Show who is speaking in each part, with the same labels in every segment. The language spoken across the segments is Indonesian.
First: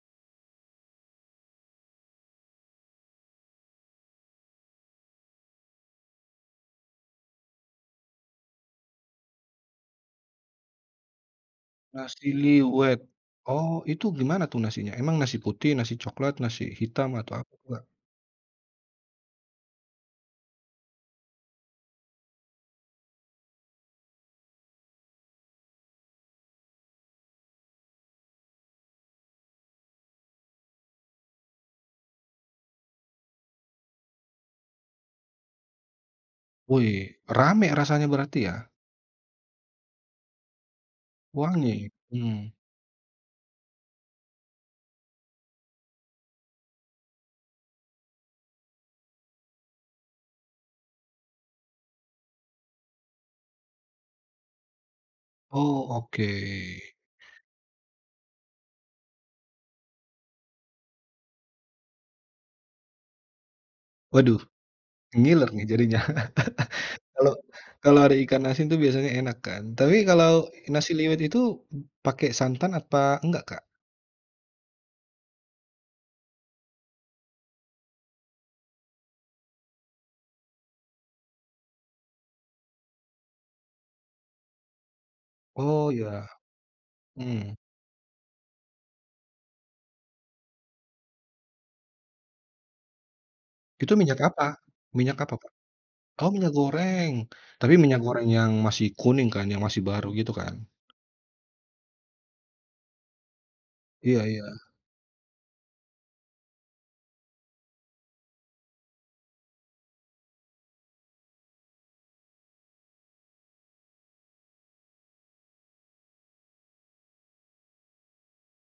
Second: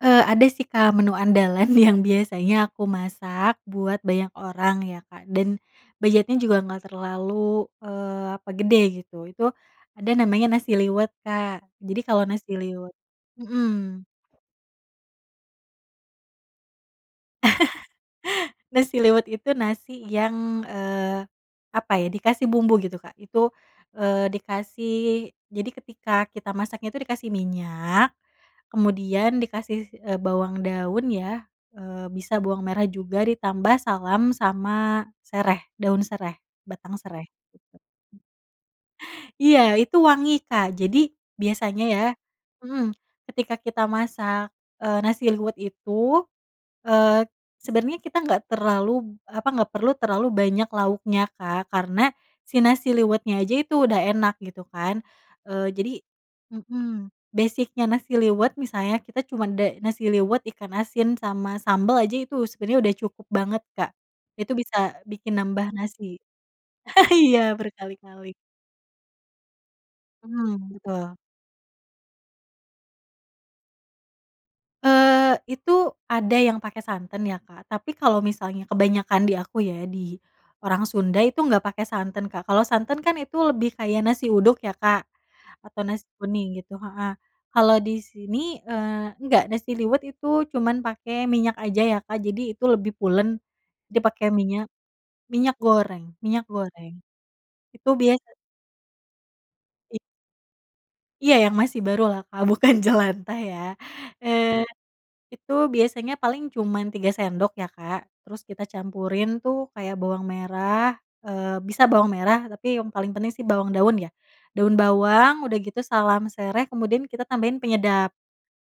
Speaker 1: Eee, ada sih, Kak, menu andalan yang biasanya aku masak buat banyak orang ya, Kak, dan budgetnya juga enggak terlalu, eee, apa gede gitu, itu ada namanya nasi liwet, Kak, jadi kalo
Speaker 2: Nasi
Speaker 1: nasi liwet
Speaker 2: liwet. Oh itu
Speaker 1: mhm.
Speaker 2: gimana tuh nasinya, emang nasi putih, nasi coklat, nasi hitam atau apa tuh, Kak?
Speaker 1: Nasi liwet itu nasi yang, eee, apa ya dikasih bumbu gitu Kak, itu, eee, dikasih jadi ketika kita masaknya itu dikasih minyak, kemudian dikasih, si eee, bawang daun ya, eee, bisa bawang merah juga ditambah salam sama sereh, daun sereh, batang
Speaker 2: Wei,
Speaker 1: sereh.
Speaker 2: ramai rasanya berarti ya?
Speaker 1: Iya itu wangi Kak, jadi biasanya
Speaker 2: Wangi,
Speaker 1: ya
Speaker 2: mhm.
Speaker 1: mhm, ketika kita masak, eee, nasi liwet itu, eee, sebenarnya kita enggak terlalu, b apa enggak perlu terlalu banyak lauknya, Kak, karena si nasi liwetnya aja itu udah enak gitu kan, eee,
Speaker 2: Oh
Speaker 1: jadi
Speaker 2: oke.
Speaker 1: mhm, basic-nya nasi liwet misalnya kita cuma ada nasi liwet, ikan asin sama sambal aja itu sebenernya udah cukup banget, Kak,
Speaker 2: Waduh,
Speaker 1: itu bisa bikin
Speaker 2: ngiler nih
Speaker 1: nambah
Speaker 2: jadinya
Speaker 1: nasi.
Speaker 2: kalau,
Speaker 1: Iya,
Speaker 2: kalau ada
Speaker 1: berkali-kali.
Speaker 2: ikan asin tu biasanya enak kan tapi kalau
Speaker 1: Mmm,
Speaker 2: nasi
Speaker 1: betul.
Speaker 2: liwet itu b pakai santan apa enggak, Kak?
Speaker 1: Eee, itu ada yang pakai santan ya, Kak, tapi kalau misalnya kebanyakan di aku ya, di orang Sunda itu enggak pakai santan, Kak, kalau santan kan itu lebih kayak nasi uduk ya, Kak, atau
Speaker 2: Oh
Speaker 1: nasi
Speaker 2: ya.
Speaker 1: kuning gitu heeh,
Speaker 2: Mhm.
Speaker 1: kalau di sini, eee enggak nasi liwet itu cuma pake minyak aja ya, Kak, jadi itu lebih pulen,
Speaker 2: Itu
Speaker 1: jadi
Speaker 2: minyak
Speaker 1: pake
Speaker 2: apa?
Speaker 1: minyak,
Speaker 2: Minyak apa, Kak?
Speaker 1: minyak goreng
Speaker 2: Oh
Speaker 1: minyak
Speaker 2: minyak
Speaker 1: goreng.
Speaker 2: goreng tapi
Speaker 1: Itu
Speaker 2: minyak goreng
Speaker 1: biasa.
Speaker 2: yang masih kuning kan, yang masih
Speaker 1: I
Speaker 2: baru gitu kan?
Speaker 1: Iya yang masih baru lah, Kak, bukan jelantah ya,
Speaker 2: Iya iya.
Speaker 1: eee itu biasanya paling cuman 3 sendok ya, Kak, terus kita campurin tuh kayak bawang merah, eee, bisa bawang merah tapi yang paling penting sih bawang daun ya, daun bawang udah gitu salam sereh kemudian kita tambahin penyedap.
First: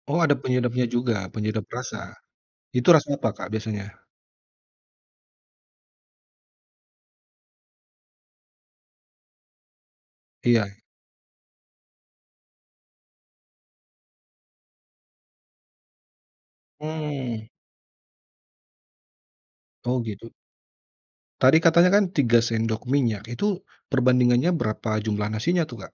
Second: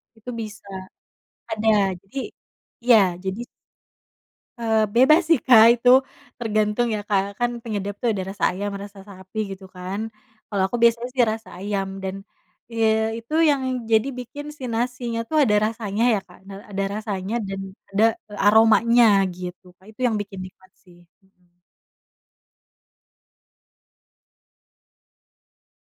Speaker 2: Oh
Speaker 1: Itu
Speaker 2: ada
Speaker 1: bisa
Speaker 2: penyedapnya juga, penyedap
Speaker 1: ada
Speaker 2: rasa,
Speaker 1: jadi
Speaker 2: itu
Speaker 1: iya
Speaker 2: rasa apa,
Speaker 1: jadi
Speaker 2: Kak, biasanya?
Speaker 1: Eee, bebas sih, Kak, itu tergantung ya, Kak, kan penyedap itu ada rasa ayam, rasa sapi gitu kan, kalo
Speaker 2: Iya.
Speaker 1: aku biasanya sih rasa ayam dan ye itu yang jadi bikin si nasinya tuh ada rasanya ya, Kak, na ada rasanya
Speaker 2: Mhm.
Speaker 1: dan ada, eee, aromanya gitu, Kak,
Speaker 2: Oh
Speaker 1: itu yang
Speaker 2: gitu.
Speaker 1: bikin nikmat sih, mhm.
Speaker 2: Tadi katanya kan 3 sendok minyak, itu perbandingannya berapa jumlah nasinya tuh, Kak?